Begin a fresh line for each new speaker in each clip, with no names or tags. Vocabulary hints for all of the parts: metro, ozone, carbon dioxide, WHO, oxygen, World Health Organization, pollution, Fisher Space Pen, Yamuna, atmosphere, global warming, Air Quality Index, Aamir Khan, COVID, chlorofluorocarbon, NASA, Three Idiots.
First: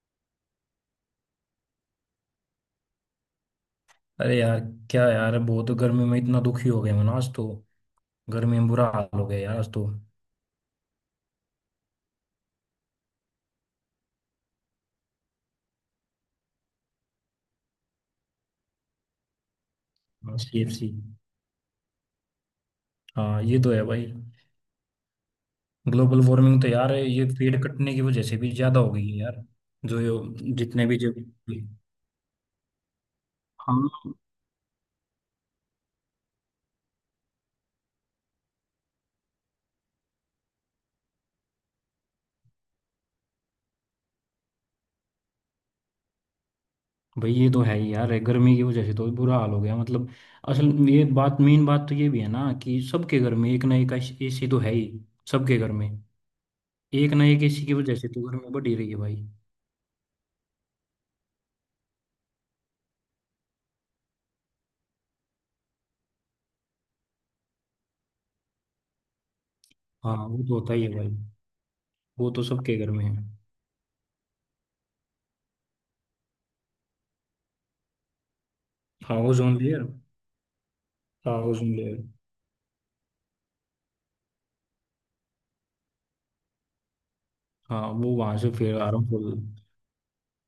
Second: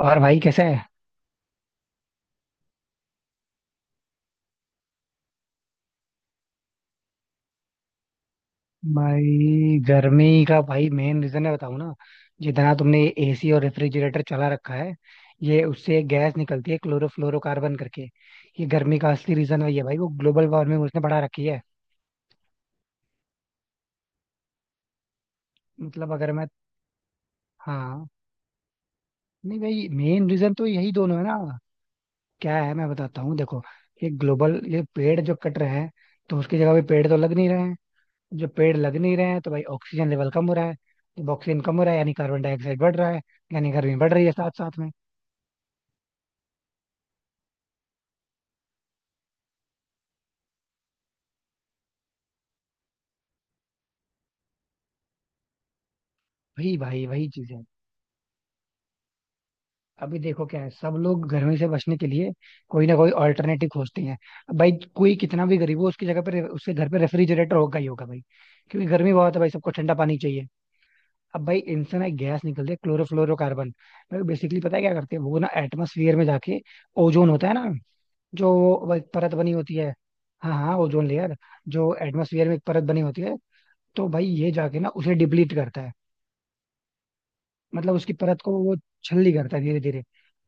और भाई कैसे है।
अरे यार। क्या यार, बहुत गर्मी में इतना दुखी हो गया मैं ना आज तो। गर्मी में बुरा हाल हो गया यार आज
भाई
तो।
गर्मी का भाई मेन रीजन है बताऊं ना। जितना तुमने एसी और रेफ्रिजरेटर चला रखा है, ये उससे एक गैस निकलती है क्लोरोफ्लोरोकार्बन करके। ये गर्मी का असली रीजन वही है भाई, वो ग्लोबल वार्मिंग
सीएफसी।
उसने बढ़ा रखी है।
हाँ, ये तो है भाई।
मतलब
ग्लोबल
अगर मैं।
वार्मिंग तो यार ये पेड़ कटने की
हाँ।
वजह से भी ज्यादा हो गई है यार।
नहीं भाई
जो
मेन रीजन तो
जितने
यही
भी जो।
दोनों है ना। क्या है, मैं बताता हूँ देखो।
हाँ
ये पेड़ जो कट रहे हैं, तो उसकी जगह पे पेड़ तो लग नहीं रहे हैं। जब पेड़ लग नहीं रहे हैं तो भाई ऑक्सीजन लेवल कम हो रहा है। जब ऑक्सीजन कम हो रहा है यानी कार्बन डाइऑक्साइड बढ़ रहा है, यानी गर्मी बढ़ रही है साथ साथ में।
भाई, ये तो है ही यार, गर्मी की वजह से तो बुरा हाल हो गया। मतलब असल में ये बात, मेन बात तो ये भी है ना कि सबके घर में एक ना एक एसी तो है ही, सबके घर में।
वही भाई
एक ना
वही
एक
चीज है।
एसी की वजह से तो गर्मी बढ़ ही रही है भाई।
अभी देखो क्या है, सब लोग गर्मी से बचने के लिए कोई ना कोई ऑल्टरनेटिव खोजते हैं। अब भाई कोई कितना भी गरीब हो उसकी जगह पर, उसके घर पे रेफ्रिजरेटर होगा ही होगा भाई। क्योंकि गर्मी बहुत है भाई, सबको ठंडा
हाँ,
पानी
वो
चाहिए।
तो होता ही है भाई।
अब भाई इनसे ना एक
वो तो
गैस निकलती है
सबके घर में है।
क्लोरोफ्लोरोकार्बन। भाई बेसिकली पता है क्या करते हैं वो ना, एटमोसफियर में जाके ओजोन होता है ना, जो वो एक परत
हाउस
बनी
ओन
होती
लेयर।
है। हाँ हाँ ओजोन लेयर,
हाउस ओन
जो
लेयर।
एटमोसफियर में एक परत बनी होती है, तो भाई ये जाके ना उसे डिप्लीट करता है।
हाँ,
मतलब उसकी
वो वहां
परत
से
को
फिर
वो
आ रहा हूँ
छलनी
फुल।
करता है धीरे धीरे।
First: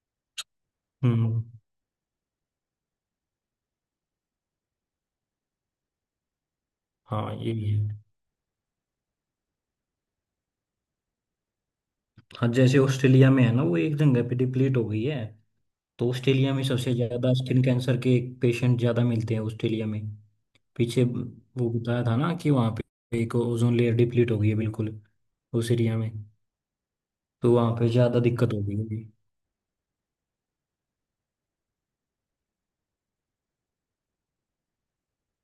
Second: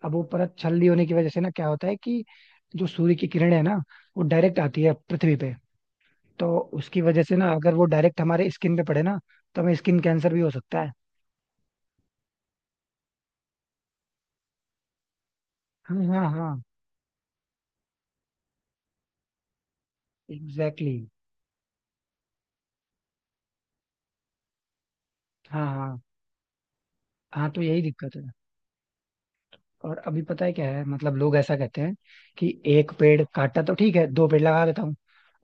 अब वो परत छलनी होने की वजह से
हम्म।
ना क्या होता है कि जो सूर्य की किरण है ना, वो डायरेक्ट आती है पृथ्वी पे। तो उसकी वजह
हाँ
से ना
ये भी
अगर वो
है।
डायरेक्ट हमारे स्किन पे पड़े ना, तो हमें स्किन कैंसर भी हो सकता है।
हाँ, जैसे ऑस्ट्रेलिया में है ना, वो एक जगह पे डिप्लीट हो गई है।
हाँ
तो
हाँ हाँ
ऑस्ट्रेलिया में सबसे ज्यादा स्किन कैंसर के पेशेंट ज्यादा मिलते हैं ऑस्ट्रेलिया में।
एग्जैक्टली,
पीछे वो बताया था ना कि वहाँ पे एक ओजोन लेयर डिप्लीट हो गई है बिल्कुल,
हाँ
उस एरिया
हाँ
में।
हाँ
तो
तो
वहाँ
यही
पे
दिक्कत
ज्यादा
है।
दिक्कत हो गई है।
और अभी पता है क्या है, मतलब लोग ऐसा कहते हैं कि एक पेड़ काटा तो ठीक है, दो पेड़ लगा देता हूँ।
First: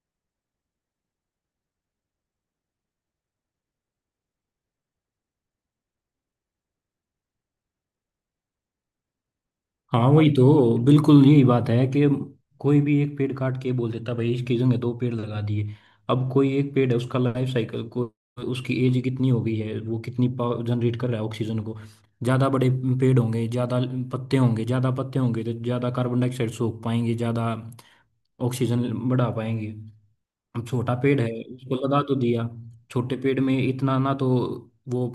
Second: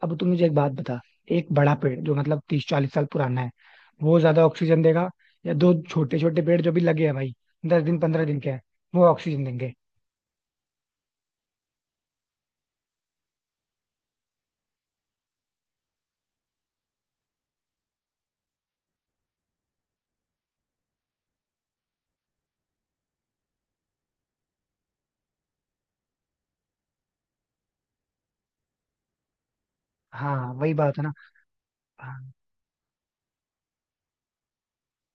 अब तू मुझे एक बात बता, एक बड़ा पेड़ जो मतलब 30 40 साल पुराना है, वो ज्यादा ऑक्सीजन देगा, या दो छोटे छोटे पेड़ जो भी लगे हैं भाई 10 दिन 15 दिन के हैं, वो ऑक्सीजन देंगे।
हाँ वही तो, बिल्कुल यही बात है कि कोई भी एक पेड़ काट के बोल देता भाई इसकी जगह दो पेड़ लगा दिए। अब कोई एक पेड़ है, उसका लाइफ साइकिल को, उसकी एज कितनी हो गई है, वो कितनी पावर जनरेट कर रहा है ऑक्सीजन को। ज़्यादा बड़े पेड़ होंगे, ज़्यादा पत्ते होंगे, ज़्यादा पत्ते होंगे तो ज़्यादा कार्बन डाइऑक्साइड सोख पाएंगे, ज़्यादा ऑक्सीजन बढ़ा पाएंगे।
हाँ
अब
वही
छोटा
बात है ना।
पेड़ है, उसको लगा तो
हाँ।
दिया। छोटे पेड़ में इतना ना तो वो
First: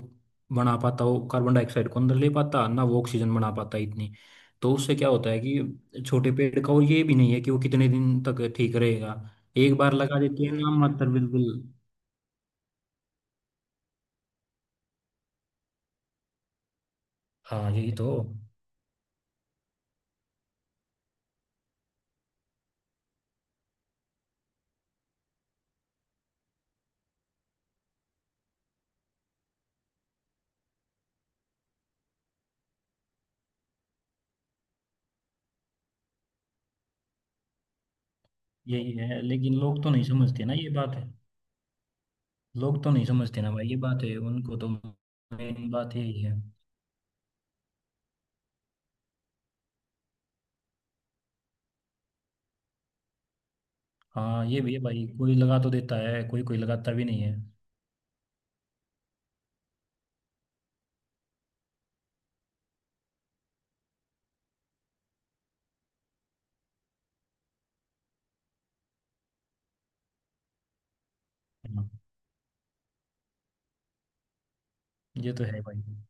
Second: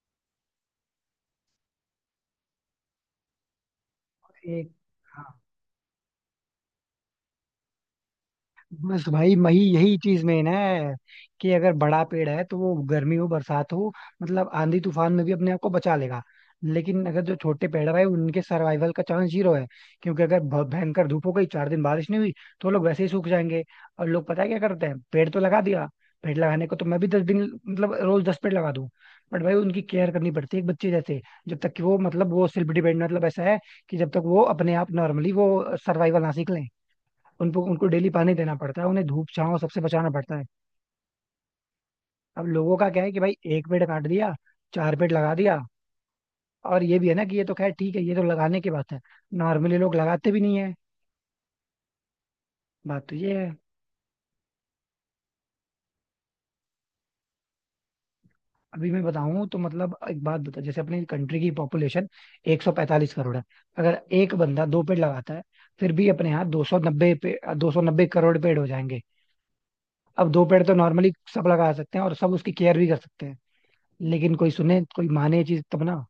बना पाता, वो कार्बन डाइऑक्साइड को अंदर ले पाता, ना वो ऑक्सीजन बना पाता इतनी। तो
एक
उससे क्या
हाँ।
होता है कि छोटे पेड़ का, और ये भी नहीं है कि वो कितने दिन तक ठीक
बस
रहेगा।
भाई वही
एक बार
यही
लगा
चीज
देते
मेन
हैं नाम
है
मात्र, बिल्कुल।
कि अगर बड़ा पेड़ है तो वो गर्मी हो बरसात हो, मतलब आंधी तूफान में भी अपने आप को बचा लेगा। लेकिन अगर जो छोटे
हाँ
पेड़ है
यही
भाई,
तो।
उनके सर्वाइवल का चांस जीरो है। क्योंकि अगर भयंकर धूप हो गई, चार दिन बारिश नहीं हुई, तो लोग वैसे ही सूख जाएंगे। और लोग पता है क्या करते हैं, पेड़ तो लगा दिया। पेड़ लगाने को तो मैं भी 10 दिन, मतलब रोज 10 पेड़ लगा दूं, बट भाई उनकी केयर करनी पड़ती है एक बच्चे जैसे। जब तक कि वो मतलब वो सेल्फ डिपेंडेंट, मतलब ऐसा है कि जब तक वो अपने आप नॉर्मली वो सर्वाइवल ना सीख लें, उनको उनको डेली पानी देना पड़ता है,
यही
उन्हें
है,
धूप
लेकिन
छांव सबसे
लोग तो नहीं
बचाना पड़ता है।
समझते ना, ये बात है।
अब लोगों
लोग
का
तो
क्या
नहीं
है कि भाई
समझते ना भाई,
एक
ये
पेड़
बात
काट
है,
दिया,
उनको तो
चार पेड़ लगा दिया।
मेन बात यही है।
और ये भी है ना कि ये तो खैर ठीक है, ये तो लगाने की बात है। नॉर्मली लोग लगाते भी नहीं है, बात तो ये है।
हाँ, ये भी है भाई, कोई लगा तो देता है, कोई कोई लगाता भी नहीं है।
अभी मैं बताऊं तो मतलब एक बात बता, जैसे अपनी कंट्री की पॉपुलेशन 145 करोड़ है। अगर एक बंदा दो पेड़ लगाता है, फिर भी अपने यहाँ 290 पे 290 करोड़ पेड़ हो जाएंगे। अब दो पेड़ तो नॉर्मली सब लगा सकते
हाँ,
हैं, और सब उसकी केयर भी कर सकते हैं। लेकिन कोई सुने कोई
ये
माने
तो है
चीज
भाई।
तब ना।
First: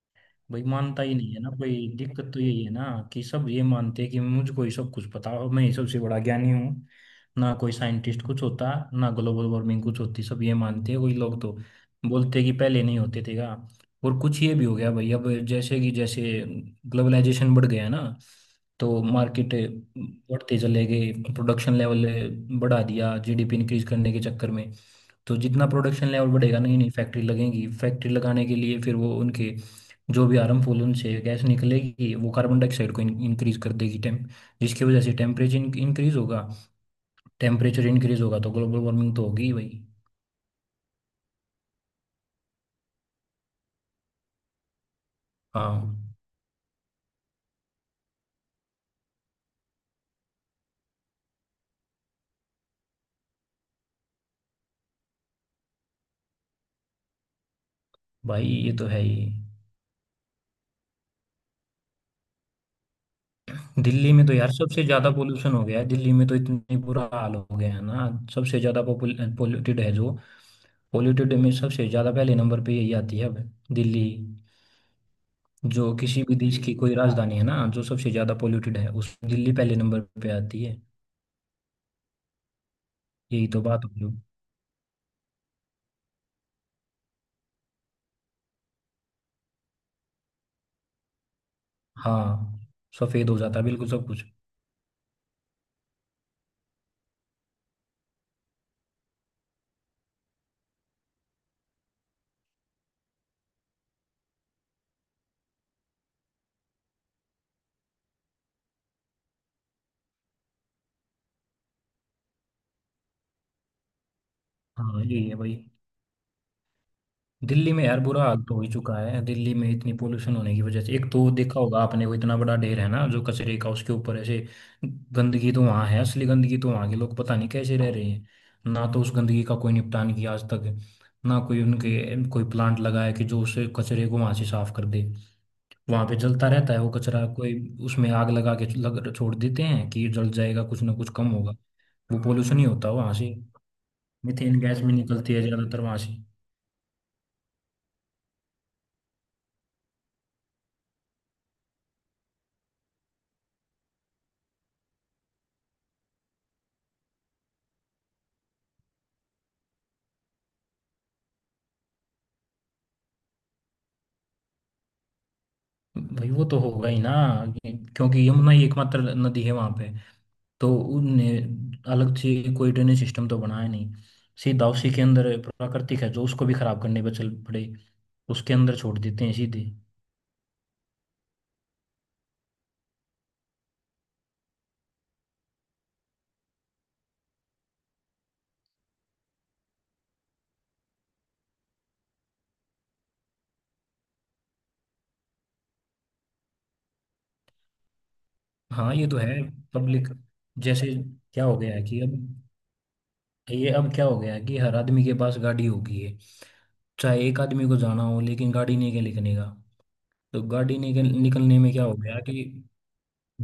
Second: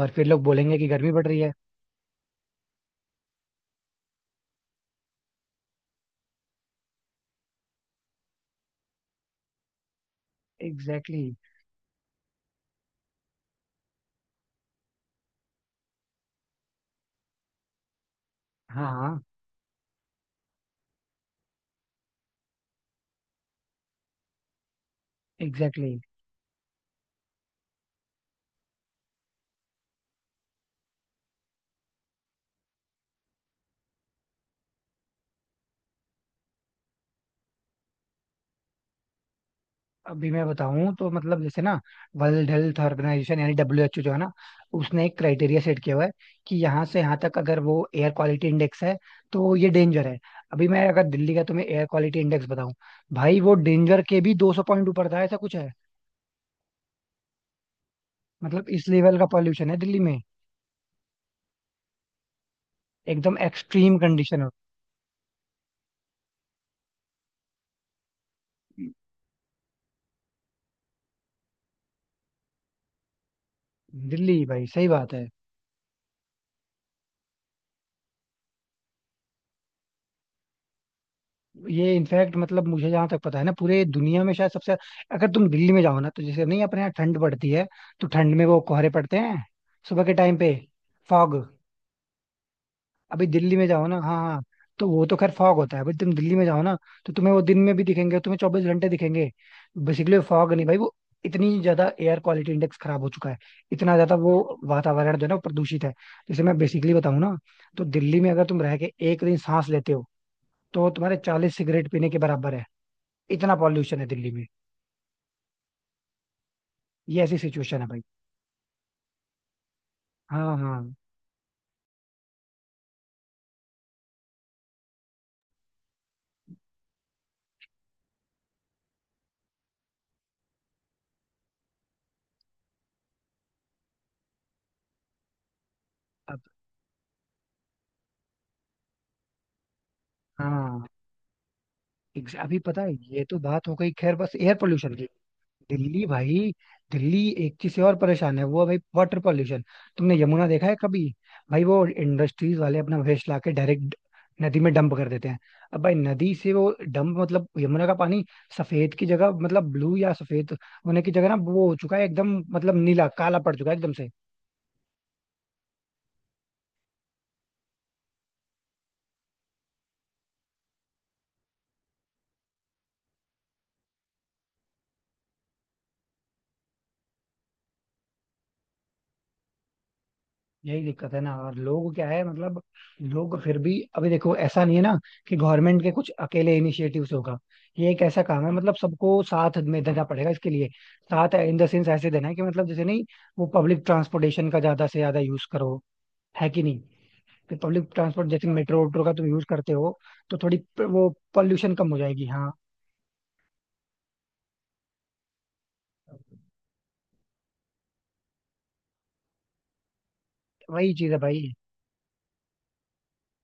और फिर लोग
भाई
बोलेंगे कि
मानता
गर्मी
ही
बढ़
नहीं
रही
है ना
है।
कोई, दिक्कत तो यही है ना कि सब ये मानते हैं कि मुझको ही सब कुछ पता हो, मैं ही सबसे बड़ा ज्ञानी हूँ। ना कोई साइंटिस्ट कुछ होता, ना ग्लोबल वार्मिंग कुछ होती, सब ये मानते हैं। कोई
एग्जैक्टली exactly,
लोग तो बोलते हैं कि पहले नहीं होते थे का। और कुछ ये भी हो गया भाई, अब जैसे ग्लोबलाइजेशन बढ़ गया ना,
हाँ
तो
हाँ
मार्केट बढ़ते चले गए, प्रोडक्शन लेवल बढ़ा दिया जीडीपी इंक्रीज करने के चक्कर में। तो जितना
एग्जैक्टली exactly।
प्रोडक्शन लेवल बढ़ेगा, नहीं नहीं फैक्ट्री लगेगी, फैक्ट्री लगाने के लिए फिर वो उनके जो भी हार्मफुल उनसे गैस निकलेगी वो कार्बन डाइऑक्साइड को इंक्रीज कर देगी। टेम जिसकी वजह से टेम्परेचर इंक्रीज होगा, टेम्परेचर इंक्रीज होगा तो ग्लोबल वार्मिंग तो होगी ही भाई।
अभी मैं बताऊं तो मतलब जैसे ना वर्ल्ड हेल्थ ऑर्गेनाइजेशन यानी WHO जो है ना, उसने एक क्राइटेरिया सेट किया
हाँ
हुआ है कि यहाँ से यहाँ तक अगर वो एयर क्वालिटी इंडेक्स है, तो ये डेंजर है। अभी मैं अगर दिल्ली का तुम्हें एयर क्वालिटी इंडेक्स बताऊं, भाई वो डेंजर के भी 200 पॉइंट ऊपर था, ऐसा कुछ है।
भाई,
मतलब
ये तो
इस
है
लेवल का
ही।
पॉल्यूशन है दिल्ली में, एकदम एक्सट्रीम
दिल्ली में तो
कंडीशन है
यार सबसे ज्यादा पोल्यूशन हो गया है, दिल्ली में तो इतनी बुरा हाल हो गया है ना। सबसे ज्यादा पोल्यूटेड है जो, पोल्यूटेड में सबसे ज्यादा पहले नंबर पे यही आती है अब, दिल्ली।
दिल्ली भाई, सही बात है।
जो किसी भी देश की कोई राजधानी है ना, जो सबसे ज्यादा पोल्यूटेड है, उस दिल्ली पहले नंबर पे आती है।
ये इनफैक्ट मतलब मुझे जहां तक पता है
यही
ना,
तो
पूरे
बात होगी।
दुनिया में शायद सबसे। अगर तुम दिल्ली में जाओ ना, तो जैसे नहीं अपने यहाँ ठंड पड़ती है, तो ठंड में वो कोहरे पड़ते हैं सुबह के टाइम पे, फॉग।
हाँ,
अभी
सफेद हो
दिल्ली
जाता है
में जाओ
बिल्कुल
ना,
सब
हाँ
कुछ।
हाँ तो वो तो खैर फॉग होता है, बट तुम दिल्ली में जाओ ना, तो तुम्हें वो दिन में भी दिखेंगे, तुम्हें 24 घंटे दिखेंगे। बेसिकली फॉग नहीं भाई वो, इतनी ज्यादा एयर क्वालिटी इंडेक्स खराब हो चुका है, इतना ज्यादा वो वातावरण जो है ना, वो प्रदूषित है। जैसे मैं बेसिकली बताऊं ना, तो दिल्ली में अगर तुम रह के एक दिन सांस लेते हो, तो तुम्हारे 40 सिगरेट पीने के बराबर है। इतना पॉल्यूशन है दिल्ली में,
हाँ, यही है भाई।
ये ऐसी
दिल्ली
सिचुएशन
में
है भाई।
यार बुरा हाल तो हो ही चुका है, दिल्ली में इतनी पोल्यूशन होने
हाँ
की वजह से
हाँ।
एक तो देखा होगा आपने, वो इतना बड़ा ढेर है ना जो कचरे का, उसके ऊपर ऐसे गंदगी तो वहाँ है, असली गंदगी तो वहाँ के। लोग पता नहीं कैसे रह रहे हैं, ना तो उस गंदगी का कोई निपटान किया आज तक, ना कोई उनके कोई प्लांट लगाया कि जो उस कचरे को वहाँ से साफ कर दे। वहां पे
अब
जलता रहता है वो कचरा, कोई उसमें आग लगा के लग छोड़ देते हैं कि जल जाएगा, कुछ
हाँ
ना कुछ कम होगा। वो
अभी
पोल्यूशन ही
पता
होता
है
है वहां
ये
से,
तो बात हो गई खैर, बस एयर
मीथेन गैस भी
पोल्यूशन की।
निकलती है ज्यादातर वहां
दिल्ली
से।
भाई, दिल्ली एक चीज से और परेशान है, वो है भाई वाटर पोल्यूशन। तुमने यमुना देखा है कभी, भाई वो इंडस्ट्रीज वाले अपना वेस्ट ला के डायरेक्ट नदी में डंप कर देते हैं। अब भाई नदी से वो डंप, मतलब यमुना का पानी सफेद की जगह, मतलब ब्लू या सफेद होने की जगह ना, वो हो चुका है एकदम, मतलब नीला काला पड़ चुका है एकदम से।
भाई वो तो होगा ही ना, क्योंकि यमुना ही एकमात्र नदी है वहां पे। तो उनने अलग से कोई ड्रेनेज सिस्टम तो बनाया नहीं, सीधा उसी के अंदर। प्राकृतिक है जो, उसको भी खराब करने पर चल पड़े, उसके अंदर छोड़ देते हैं सीधे।
यही दिक्कत है ना। और लोग क्या है, मतलब लोग फिर भी, अभी देखो ऐसा नहीं है ना कि गवर्नमेंट के कुछ अकेले इनिशिएटिव से होगा। ये एक ऐसा काम है, मतलब सबको साथ में देना पड़ेगा इसके लिए। साथ इन द सेंस ऐसे देना है कि मतलब जैसे नहीं, वो पब्लिक ट्रांसपोर्टेशन का ज्यादा से ज्यादा यूज करो, है कि नहीं, कि पब्लिक ट्रांसपोर्ट जैसे मेट्रो
हाँ,
वेट्रो
ये
का
तो
तुम
है।
यूज करते हो,
पब्लिक
तो थोड़ी
जैसे,
वो
क्या हो गया
पॉल्यूशन
है
कम हो
कि अब,
जाएगी। हाँ
ये अब क्या हो गया है कि हर आदमी के पास गाड़ी होगी है, चाहे एक आदमी को जाना हो लेकिन गाड़ी नहीं के निकलने का। तो गाड़ी नहीं
वही
के
चीज है भाई,
निकलने में क्या हो गया कि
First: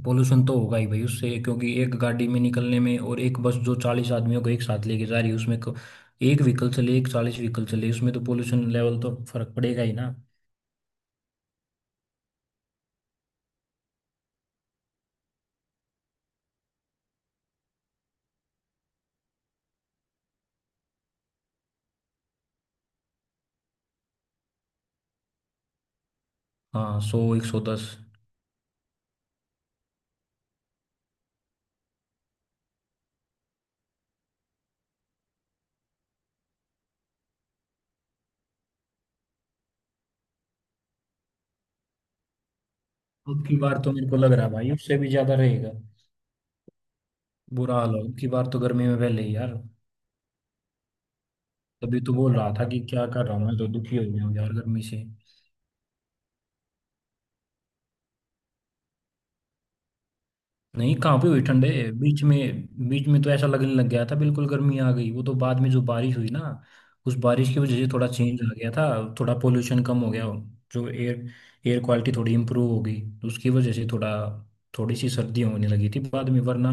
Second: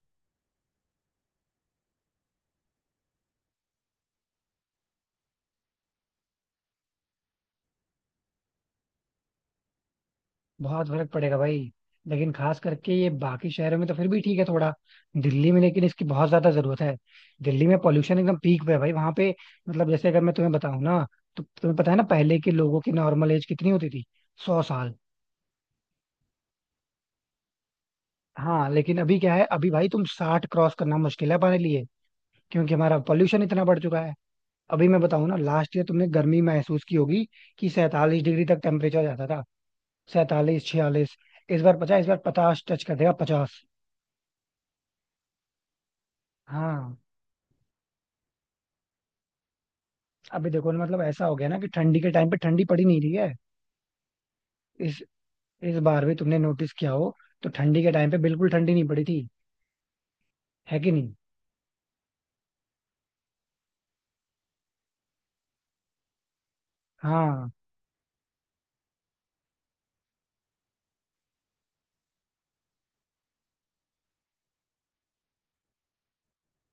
पोल्यूशन तो होगा ही भाई उससे, क्योंकि एक गाड़ी में निकलने में और एक बस जो 40 आदमियों को एक साथ लेके जा रही है उसमें एक व्हीकल चले, एक 40 व्हीकल चले, उसमें तो पोल्यूशन लेवल तो फर्क पड़ेगा ही ना।
बहुत फर्क पड़ेगा भाई। लेकिन खास करके ये बाकी शहरों में तो फिर भी ठीक है थोड़ा, दिल्ली में लेकिन इसकी बहुत ज्यादा जरूरत है। दिल्ली में पॉल्यूशन एकदम पीक पे है भाई वहां पे। मतलब जैसे अगर मैं तुम्हें बताऊं ना, तो तुम्हें पता है ना पहले के लोगों की नॉर्मल एज कितनी होती थी, 100 साल।
हाँ, 100, 110।
हाँ लेकिन अभी क्या है, अभी भाई तुम 60 क्रॉस करना मुश्किल है हमारे लिए, क्योंकि हमारा पॉल्यूशन इतना बढ़ चुका है। अभी मैं बताऊं ना, लास्ट ईयर तुमने गर्मी महसूस की होगी कि 47 डिग्री तक टेम्परेचर जाता था, 47 46। इस बार 50, इस बार पचास टच कर देगा
अब की
50।
बार तो मेरे को लग रहा है भाई उससे भी ज्यादा रहेगा।
हाँ।
बुरा हाल हो, अब की बार तो गर्मी में पहले ही यार।
अभी देखो ना, मतलब ऐसा हो गया ना कि ठंडी
तभी
के
तो
टाइम
बोल
पे
रहा
ठंडी
था कि
पड़ी नहीं
क्या
रही
कर
है।
रहा हूँ, मैं तो दुखी हो गया हूँ यार गर्मी
इस
से।
इस बार भी तुमने नोटिस किया हो, तो ठंडी के टाइम पे बिल्कुल ठंडी नहीं पड़ी थी, है कि
नहीं,
नहीं।
कहाँ पे हुई ठंडे। बीच में तो ऐसा लगने लग गया था बिल्कुल गर्मी आ गई, वो तो बाद में जो बारिश हुई ना, उस बारिश
हाँ
की वजह से थोड़ा चेंज आ गया था, थोड़ा पोल्यूशन कम हो गया, जो एयर एयर क्वालिटी थोड़ी इम्प्रूव हो गई तो उसकी वजह से थोड़ा, थोड़ी सी सर्दी होने लगी थी बाद में, वरना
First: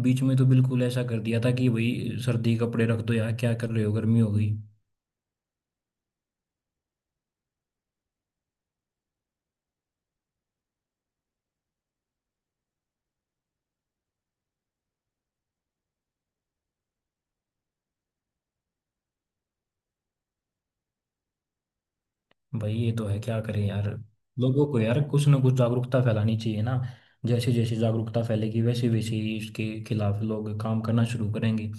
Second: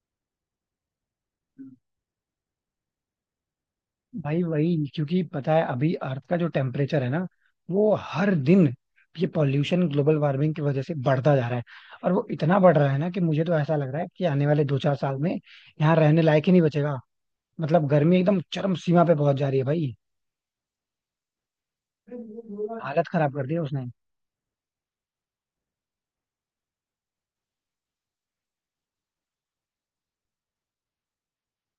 बीच में तो बिल्कुल ऐसा कर दिया था कि भाई सर्दी कपड़े रख दो यार, क्या कर रहे हो, गर्मी हो
भाई
गई।
वही, क्योंकि पता है अभी अर्थ का जो टेम्परेचर है ना, वो हर दिन ये पॉल्यूशन ग्लोबल वार्मिंग की वजह से बढ़ता जा रहा है। और वो इतना बढ़ रहा है ना कि मुझे तो ऐसा लग रहा है कि आने वाले 2 4 साल में यहाँ रहने लायक ही नहीं बचेगा। मतलब गर्मी एकदम चरम सीमा पे पहुंच जा रही है भाई,
भाई ये तो
हालत
है,
खराब
क्या
कर दी है
करें
उसने।
यार। लोगों को यार कुछ ना कुछ जागरूकता फैलानी चाहिए ना, जैसे जैसे जागरूकता फैलेगी वैसे वैसे ही इसके खिलाफ लोग काम करना शुरू करेंगे।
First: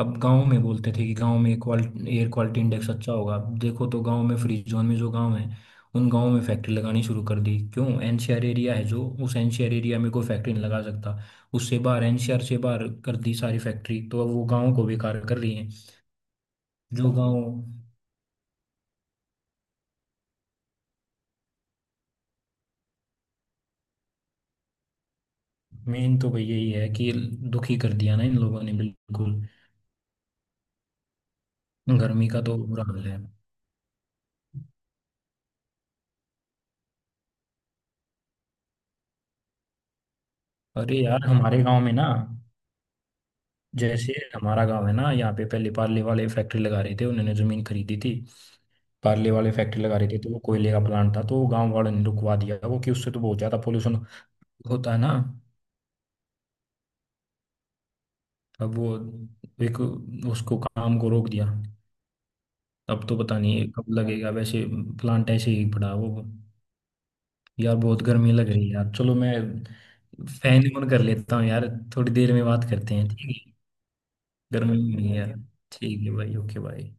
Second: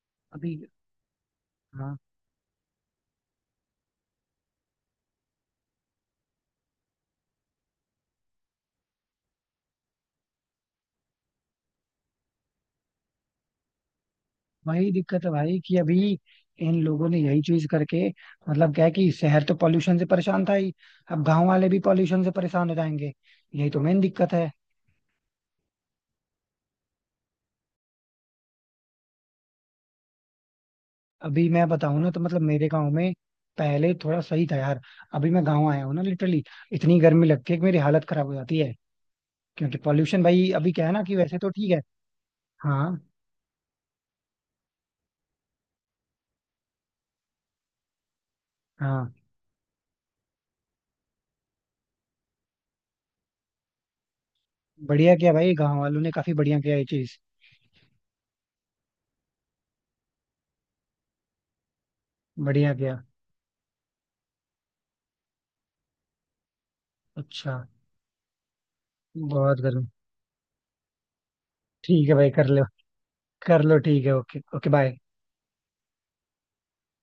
अब गांव में
अभी।
बोलते थे कि गांव में
हाँ
क्वालिटी एयर क्वालिटी इंडेक्स अच्छा होगा, अब देखो तो गांव में फ्री जोन में जो गांव है उन गांव में फैक्ट्री लगानी शुरू कर दी। क्यों, एनसीआर एरिया है जो, उस एनसीआर एरिया में कोई फैक्ट्री नहीं लगा सकता, उससे बाहर एनसीआर से बाहर कर दी सारी फैक्ट्री, तो अब वो गांव को
वही
बेकार
दिक्कत है
कर रही
भाई
है,
कि अभी इन लोगों
जो
ने यही
गांव।
चीज करके, मतलब क्या है कि शहर तो पॉल्यूशन से परेशान था ही, अब गांव वाले भी पॉल्यूशन से परेशान हो जाएंगे। यही तो मेन दिक्कत है।
मेन तो भैया यही है कि दुखी कर दिया ना इन लोगों ने बिल्कुल,
अभी मैं बताऊं ना तो
गर्मी
मतलब
का तो
मेरे
बुरा
गांव
हाल
में
है।
पहले थोड़ा सही था यार। अभी मैं गांव आया हूँ ना लिटरली, इतनी गर्मी लगती है कि मेरी हालत खराब हो जाती है, क्योंकि पॉल्यूशन भाई। अभी क्या है ना
अरे
कि
यार
वैसे तो
हमारे
ठीक है।
गांव में ना,
हाँ
जैसे हमारा गांव है ना यहाँ पे, पहले पार्ले वाले फैक्ट्री लगा रहे थे, उन्होंने जमीन खरीदी थी।
हाँ।
पार्ले वाले फैक्ट्री लगा रहे थे, तो वो कोयले का प्लांट था तो गांव वालों ने रुकवा दिया वो कि उससे तो बहुत ज्यादा पोल्यूशन होता है
बढ़िया
ना।
किया भाई, गांव वालों ने काफी बढ़िया किया ये चीज,
अब वो एक, उसको काम को रोक दिया।
बढ़िया किया।
अब तो पता नहीं कब लगेगा, वैसे प्लांट ऐसे ही पड़ा है वो।
अच्छा,
यार बहुत गर्मी लग रही है यार, चलो मैं
बहुत गर्मी।
फैन ऑन कर लेता हूँ यार।
ठीक है
थोड़ी
भाई
देर
कर
में
लो,
बात करते हैं, ठीक है।
कर लो ठीक है, ओके ओके
गर्मी
बाय।
में नहीं है यार। ठीक है भाई, ओके भाई।